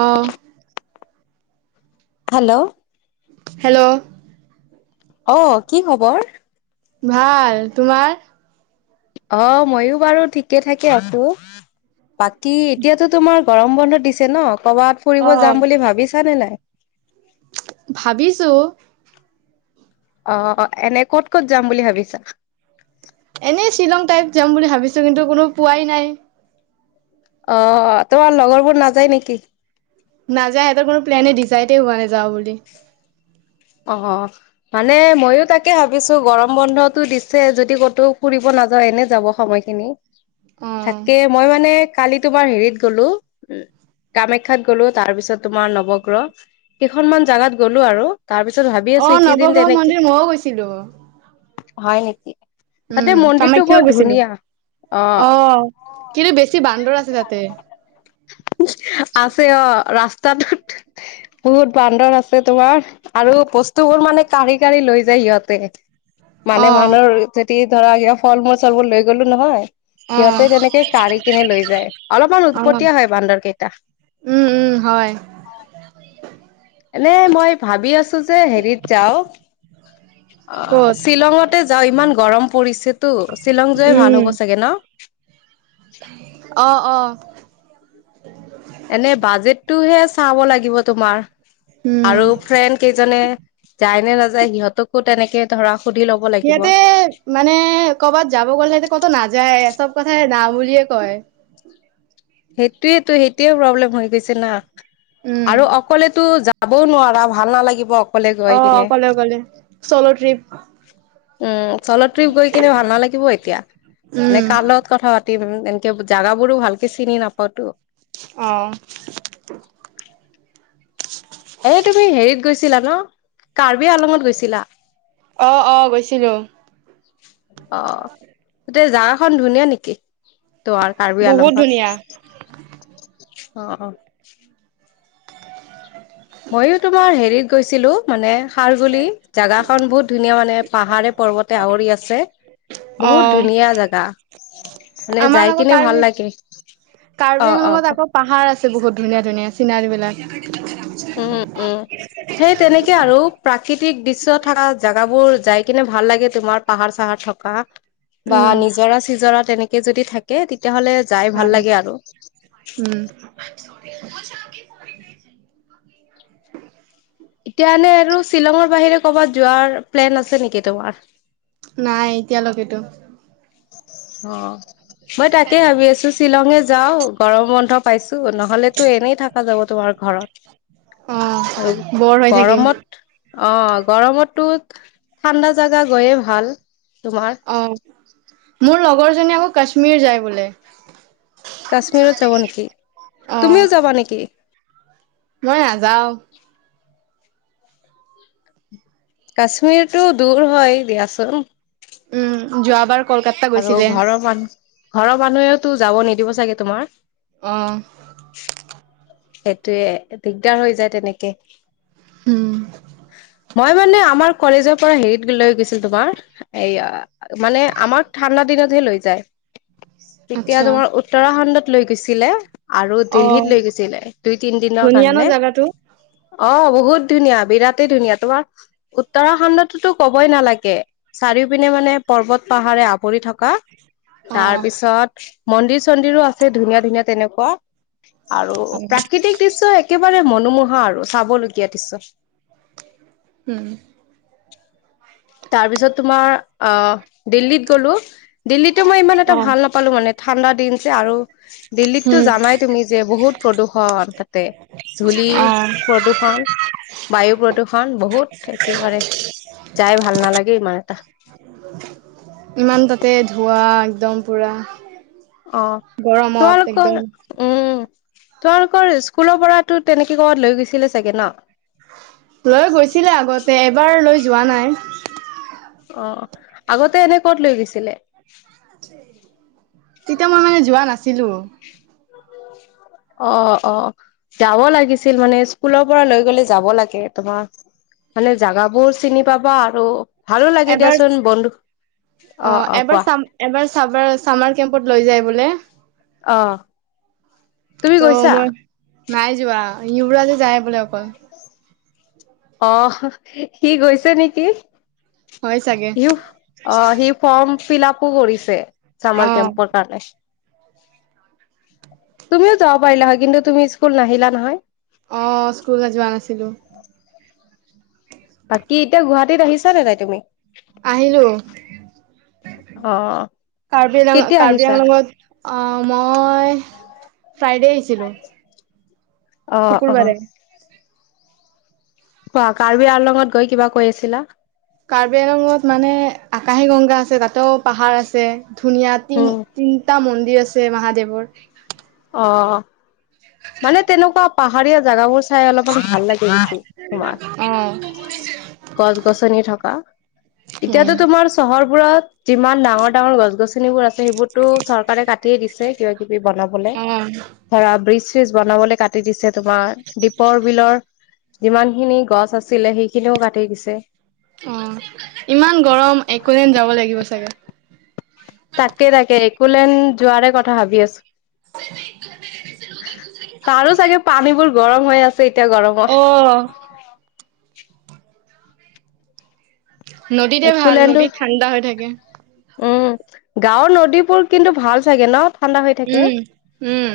অহ, hello hello! অ, কি খবৰ? ভাল তোমাৰ? অ, মইও বাৰু ঠিকে থাকে আছোঁ। বাকী এতিয়াতো তোমাৰ গৰম বন্ধ দিছে ন', কৰবাত ফুৰিব যাম বুলি ভাবিছা নে নাই? ভাবিছোঁ। অ, এনে ক'ত ক'ত যাম বুলি ভাবিছা? এনেই শ্বিলং টাইপ যাম বুলি ভাবিছোঁ, কিন্তু কোনো পোৱাই নাই। অ, তোমাৰ লগৰবোৰ নাযায় নেকি? নাযায় ইহঁতৰ কোনো প্লেনে ডিচাইডে হোৱা যাওঁ বুলি। অ, মানে ময়ো তাকে ভাবিছোঁ গৰম বন্ধতো দিছে যদি ক'তো ফুৰিব নাযা [unintelligible] এনে যাব সময় খিনি, অ থাকে মই মানে কালি তোমাৰ হেৰিত গ'লো উ, কামাখ্যাত গ'লো তাৰ পিছত তোমাৰ নৱগ্ৰহ, কেইখনমান জাগাত গলো আৰু। তাৰ পিছত ভাবি অ আছো এইকেইদিন নৱগ্ৰহ তেনেকে, মন্দিৰ মইও গৈছিলো হয় নেকি? তাতে উম মন্দিৰটো কামাখ্যাও বৰ গৈছিলো ধুনীয়া। অ, কিন্তু বেছি বান্দৰ আছে তাতে। আছে অ, ৰাস্তাটোত বহুত বান্দৰ আছে তোমাৰ। আৰু বস্তু বোৰ মানে কাঢ়ি কাঢ়ি লৈ যায় সিহঁতে অ মানে মানুহৰ যদি ধৰা কিবা ফল মূল চলবোৰ লৈ গ'লো নহয় অ সিহঁতে তেনেকে কাঢ়ি কিনে লৈ যায়, অলপমান অ উৎপটীয়া হয় বান্দৰ কেইটা। উম, উম, হয়। এনে মই ভাবি আছো যে হেৰিত যাও অ, ক'ত শ্বিলঙতে যাও ইমান গৰম পৰিছেতো। শ্বিলং যোৱাই ভাল হ'ব চাগে ন? অহ, [unintelligible] এনে বাজেটটোহে চাব লাগিব তোমাৰ। উম আৰু ফ্ৰেণ্ড কেইজনে যায় নে নাযায় সিহঁতকো তেনেকে ধৰা সুধি ল'ব লাগিব। সিহঁতে মানে কৰ'বাত যাব গ'লে সিহঁতে ক'তো নাযায় চব কথাই না বুলিয়ে কয়। সেইটোয়েতো সেইটোয়ে প্ৰব্লেম হৈ গৈছে না, উম, আৰু অকলেতো জা যাবও নোৱাৰা ভাল নালাগিব। অকলে গৈ কিনে অ' ক'লে অক'লে চলো ট্ৰিপ উম চলৰ ট্ৰিপ গৈ কিনে ভাল নালাগিব এতিয়া, উম। মে কাৰ লগত কথা পাতিম। এনেকে জাগাবোৰো ভালকে চিনি নাপাওঁতো। আহ। ছিলা ন, কাৰ্বি আলঙত গৈছিলা? অ' অ' গৈছিলো। অ' গোটেই জাগাখন ধুনীয়া নেকি? তো আৰু কাৰ্বি বহুত ধুনীয়া আলংকাৰত, অ' অ'। মইো তোমাৰ হেৰিত গৈছিলো, মানে সাৰগোলি জোগা খন বহুত ধুনীয়া মানে পাহাৰে পৰ্বতে আৱৰি আছে। বহুত অ'। ধুনীয়া জোগা, মানে আমাৰ যাই আকৌ কিনে কাৰ্বি ভাল লাগে। কাৰ্বি অ অ আংলঙত আকৌ পাহাৰ় আছে বহুত ধুনীয়া ধুনীয়া চিনাৰী বিলাক। উম উম, সেই তেনেকে আৰু প্ৰাকৃতিক দৃশ থকা জোগাবোৰ যাই কিনে ভাল লাগে তোমাৰ পাহাৰ চাহাৰ থকা। বা উম। নিজৰা চিজৰা তেনেকে যদি থাকে তে তেতিয়াাহলে যাই ভাল হয় লাগে আৰু। উম, [unintelligible] এতিয়া এনে আৰু শ্বিলঙৰ বাহিৰে কৰ'বাত যোৱাৰ প্লেন আছে নেকি তোমাৰ? নাই এতিয়ালৈকেতো। অ' মই তাকে ভাবি আছো শ্বিলঙে যাও গৰম বন্ধ। পাইছো নহলেতো এনেই থাকা যাব তোমাৰ ঘৰত। অ' আৰু, বৰ হৈ থাকিম। গৰমত অ' গৰমতো ঠাণ্ডা জেগা গৈয়ে ভাল। তোমাৰ অ' মোৰ লগৰ জনী আকৌ কাশ্মীৰ যায় বোলে। কাশ্মীৰত যাবা নেকি, অ' তুমিও যাবা নেকি? মই নাযাও। কাশ্মীৰ টো দূৰ হয় দিয়াচোন। উম যোৱাবাৰ কলকাতা আৰু গৈছিলে। ঘৰৰ মানুহ ঘৰৰ মানুহেও তো যাব নিদিব চাগে তোমাৰ? অ'। সেইটোয়ে দিগদাৰ হৈ যায় তেনেকে। উম। মই মানে আমাৰ কলেজৰ পৰা হেৰিত লৈ গৈছে তোমাৰ এয়া মানে আমাৰ ঠাণ্ডাত দিনতহে লৈ যায়। [inaudible] এতিয়া আচ্ছা তোমাৰ উত্তৰাখণ্ডত লৈ গৈছিলে আৰু অ দিল্লীত লৈ গৈছিলে। দুই তিনি দিনৰ ধুনীয়া ন কাৰণে। জাগাটো অ' বহুত ধুনীয়া বিৰাট ধুনীয়া তোমাৰ উত্তৰাখণ্ডোতো কবই নালাগে চাৰি পিনে মানে পৰ্বত পাহাৰে আৱৰি থকা। অ তাৰ পিছত মন্দিৰ চন্দিৰো আছে ধুনীয়া ধুনীয়া তেনেকুৱা। আৰু প্ৰাকৃতিক দৃশ্য একেবাৰে মনোমোহা আৰু চাবলগীয়া দৃশ্য। উম। তাৰ পিছত তোমাৰ দিল্লীত গ'লো দিল্লীতো মই ইমান এটা অ ভাল নাপালো মানে। ঠাণ্ডা দিনছে আৰু, দিল্লীত টো উম জানাই তুমি যে বহুত প্ৰদূষণ তাতে। ধূলিৰ অ প্ৰদূষণ বায়ু প্ৰদূষণ বহুত একে বাৰে যাই ভাল নালাগে ইমান এটা। ইমান তাতে ধোৱা একদম পুৰা। অ' গৰমত তোমালোকৰ, একদম উম। তোমালোকৰ স্কুলৰ পৰা তো তেনেকে কৰ'বাত লৈ গৈছিলে চাগে ন? এবাৰলৈ যোৱা নাই। অ', আগতে এনে ক'ত লৈ গৈছিলে? তেতিয়া মই মানে যোৱা নাছিলো। অ', অ', যাব লাগিছিল মানে স্কুলৰ পৰা লৈ গলে যাব লাগে তোমাৰ মানে জাগাবোৰ চিনি পাবা আৰু ভালো লাগে এবাৰ দিয়াচোন বন্ধু অ', এবাৰ চামাৰ কেম্পত লৈ যায় বোলে। অহ তুমি ত' গৈছা? মই নাই যোৱা ইৱৰাজে যায় বোলে অকল অ', সি গৈছে নেকি। হয় চাগে সি অ', সি ফৰ্ম ফিলাপো কৰিছে। চামাৰ অ কেম্পৰ কাৰণে। তুমিও যাব পাৰিলা হয় কিন্তু তুমি স্কুল নাহিলা নহয়। অ স্কুলত যোৱা নাছিলো। বাকী এতিয়া গুৱাহাটীত আহিছা নে নাই তুমি? আহিলো। অ কাৰ্বি আংলঙ কেতিয়া কাৰ্বি আহিছা আংলংত অ', মই ফ্ৰাইডে আহিছিলোঁ। অ', অ'। কোৱা কাৰ্বি আলঙত গৈ কিবা কৈ আছিলা। কাৰ্বি আলংঙত মানে আকাশী গংগা আছে তাতেও পাহাৰ আছে। ধুনীয়া উম তিনিটা মন্দিৰ আছে মহাদেৱৰ। অ', মানে তেনেকুৱা পাহাৰীয়া জোগাবোৰ চাই অলপ ভাল তোমাৰ গছ গছনী থকা। উম, এতিয়াতো তোমাৰ চহৰবোৰত যিমান ডাঙৰ ডাঙৰ গছ গছনিবোৰ আছে সেইবোৰতো চৰকাৰে কাটিয়ে দিছে কিবা কিবি বনাব। উম। ব্ৰিজ বনাবলৈ কি দিছে তোমাৰ দীপৰ বিলৰ যিমান খিনি গছ আছে অ', ইমান গৰম একোলেন্ডন যাব লাগিব চাগে। তাকে তাকে একোলেণ্ড যোৱাৰে কথা ভাবি আছোঁ তাৰো চাগে পানীবোৰ গৰম হৈ আছে এতিয়া গৰমত। অ', নদীতে ভাল একোলেণ্ডো নদীত ঠাণ্ডা হৈ থাকে। উম গাঁৱৰ নদীবোৰ কিন্তু ভাল চাগে ন। ঠাণ্ডা হৈ থাকে উম, উম।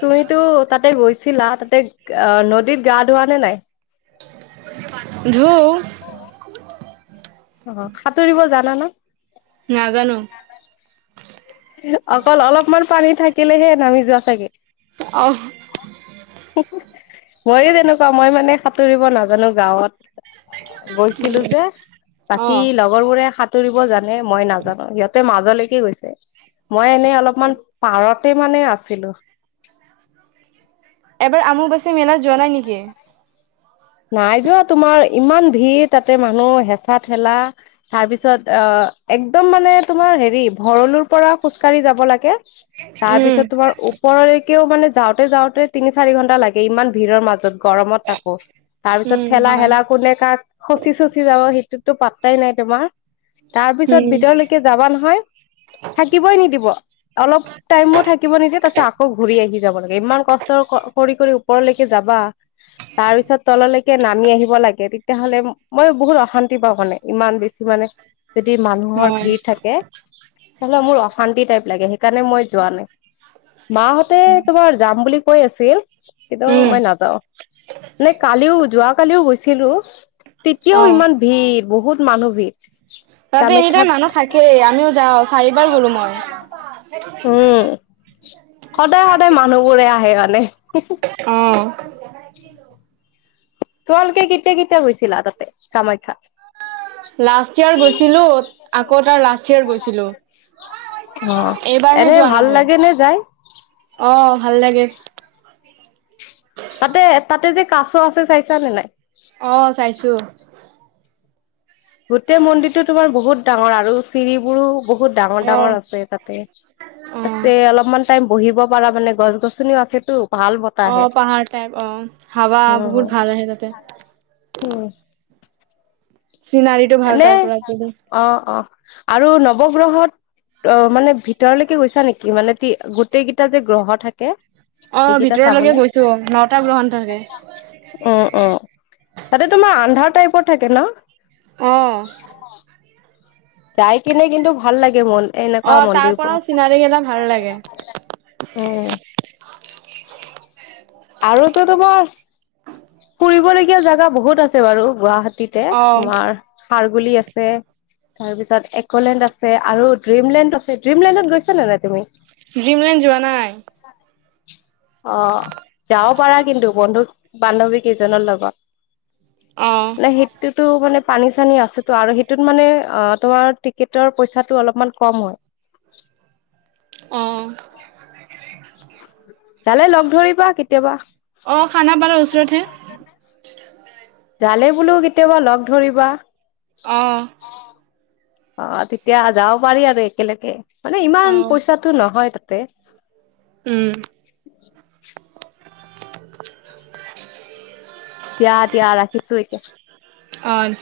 তুমিতো তাতে গৈছিলা তাতে আহ নদীত গা ধোৱা নে নাই। ধু। অ', সাঁতুৰিব জানা ন। নাজানো। অকল অলপমান পানী থাকিলেহে নামি যোৱা চাগে। অ', ময়ো তেনেকুৱা মই মানে। সাঁতুৰিব নাজানো গাঁৱত গৈছিলো যে বাকী অ'। লগৰ বোৰে সাঁতুৰিব জানে মই নাজানো সিহঁতে মাজলৈকে গৈছে। মই এনে অলপমান পাৰতে মানে আছিলো। এবাৰ আমু বাছে মেলাত যোৱা নাই নেকি। নাই যোৱা তোমাৰ ইমান ভিৰ তাতে মানুহ হেঁচা ঠেলা তাৰপিছত আহ একদম মানে তোমাৰ হেৰি ভৰলুৰ পৰা খোজকাঢ়ি যাব লাগে। তাৰ উম, পিছত তোমাৰ ওপৰলৈকেও মানে যাওঁতে যাওঁতে তিনি চাৰি ঘন্টা লাগে ইমান ভিৰৰ মাজত গৰমত তাকো। তাৰ পিছত উম, ঠেলা হয়, হেলা কোনে কাক খচি চচি যাব সেইটোতো পাত্তাই নাই তোমাৰ। তাৰ পিছত উম, ভিতৰলৈকে যাবা নহয় থাকিবই নিদিব। অলপ টাইমো থাকিব নিদে তাৰ পিছত আকৌ ঘূৰি আহি যাব লাগে ইমান কষ্ট কৰি কৰি। ওপৰলৈকে যাবা তাৰ পিছত তললৈকে নামি আহিব লাগে তেতিয়াহ'লে মই বহুত অশান্তি পাওঁ মানে। ইমান বেছি মানে যদি মানুহৰ হয়, ভিৰ থাকে তেহলে মোৰ অশান্তি টাইপ লাগে। সেইকাৰণে মই যোৱা নাই মাহঁতে তোমাৰ যাম বুলি কৈ আছিল। কিন্তু উম, মই নাযাও নে কালিও যোৱ কালিও গৈছিলোঁ। তেতিয়াও অ', ইমান ভিৰ, বহুত মানুহ ভিৰ। তাতে এনি টাইম কামাখ্যাত মানুহ থাকেই আমিও যাওঁ আ চাৰিবাৰ গলো মই। উম সদায় সদায় মানুহবোৰে আহে মানে অহ, তোমালোকে কেতিয়া কেতিয়া গৈছিলা তাতে, কামাখ্যাত? [unintelligible] লাষ্ট ইয়াৰ গৈছিলো আকৌ তাৰ লাষ্ট ইয়াৰ গৈছিলো। অ, এনেই ভাল লাগে নে যায়? অহ, ভাল লাগে। তাতে, তাতে যে কাছ আছে চাইছা নে নাই? অ, চাইছোঁ। গোটেই মন্দিৰটো তোমাৰ বহুত ডাঙৰ আৰু চিৰিবোৰো বহুত ডাঙৰ ডাঙৰ অ', আছে তাতে, অ', তাতে অলপমান টাইম বহিব পাৰা মানে গছ গছনিও আছেতো, ভাল বতাহে। অ, পাহাৰ টাইপ অ', হাৱা বহুত ভাল আহে তাতে উম, চিনাৰীটো ভাল তাৰ এনেই পৰা অ, অ, আৰু নৱগ্ৰহত অ, মানে ভিতৰলৈকে গৈছা নেকি? মানে গোটেই কেইটা যে গ্ৰহ থাকে। অ, সেইকেইটা ভিতৰলৈকে চাবলে গৈছোঁ নটা গ্ৰহণ থাকে। উম, উম, তাতে তোমাৰ আন্ধাৰ টাইপৰ থাকে ন? অ, যাই কিনে কিন্তু ভাল লাগে মন অ এনেকুৱা তাৰ মন্দিৰ বোৰ। পৰাও চিনাৰী কেইটা ভাল লাগে উম, আৰুতো তোমাৰ ফুৰিবলগীয়া জোগা বহুত আছে। বাৰু গুৱাহাটী তিতে অ তোমাৰ সাৰগুলি আছে, তাৰপিছত এক'লেণ্ড আছে, আৰু ড্ৰিমলেণ্ড আছে, ড্ৰিমলেণ্ডত গৈছ নে নাই তুমি? ড্ৰিমলেণ্ড যোৱা নাই। অ, যাব পাৰা কিন্তু বন্ধু বান্ধৱী কেইজনৰ লগত। অ নে, সেইটোতো মানে পানী চানী আছেতো আৰু সেইটোত মানে অ, তোমাৰ টিকেটৰ পইচাটো অলপমান কম হয়। অ জালে লগ ধৰিবা, কেতিয়াবা অ, খানাপাৰা ওচৰত হে। জালে বোলো কেতিয়াবা লগ ধৰিবা। অ', অ, তেতিয়া যাব পাৰি আৰু একেলগে, মানে অ ইমান পইচাটো নহয় তাতে। উম, দিয়া দিয়া, ৰাখিছোঁ এতিয়া। অ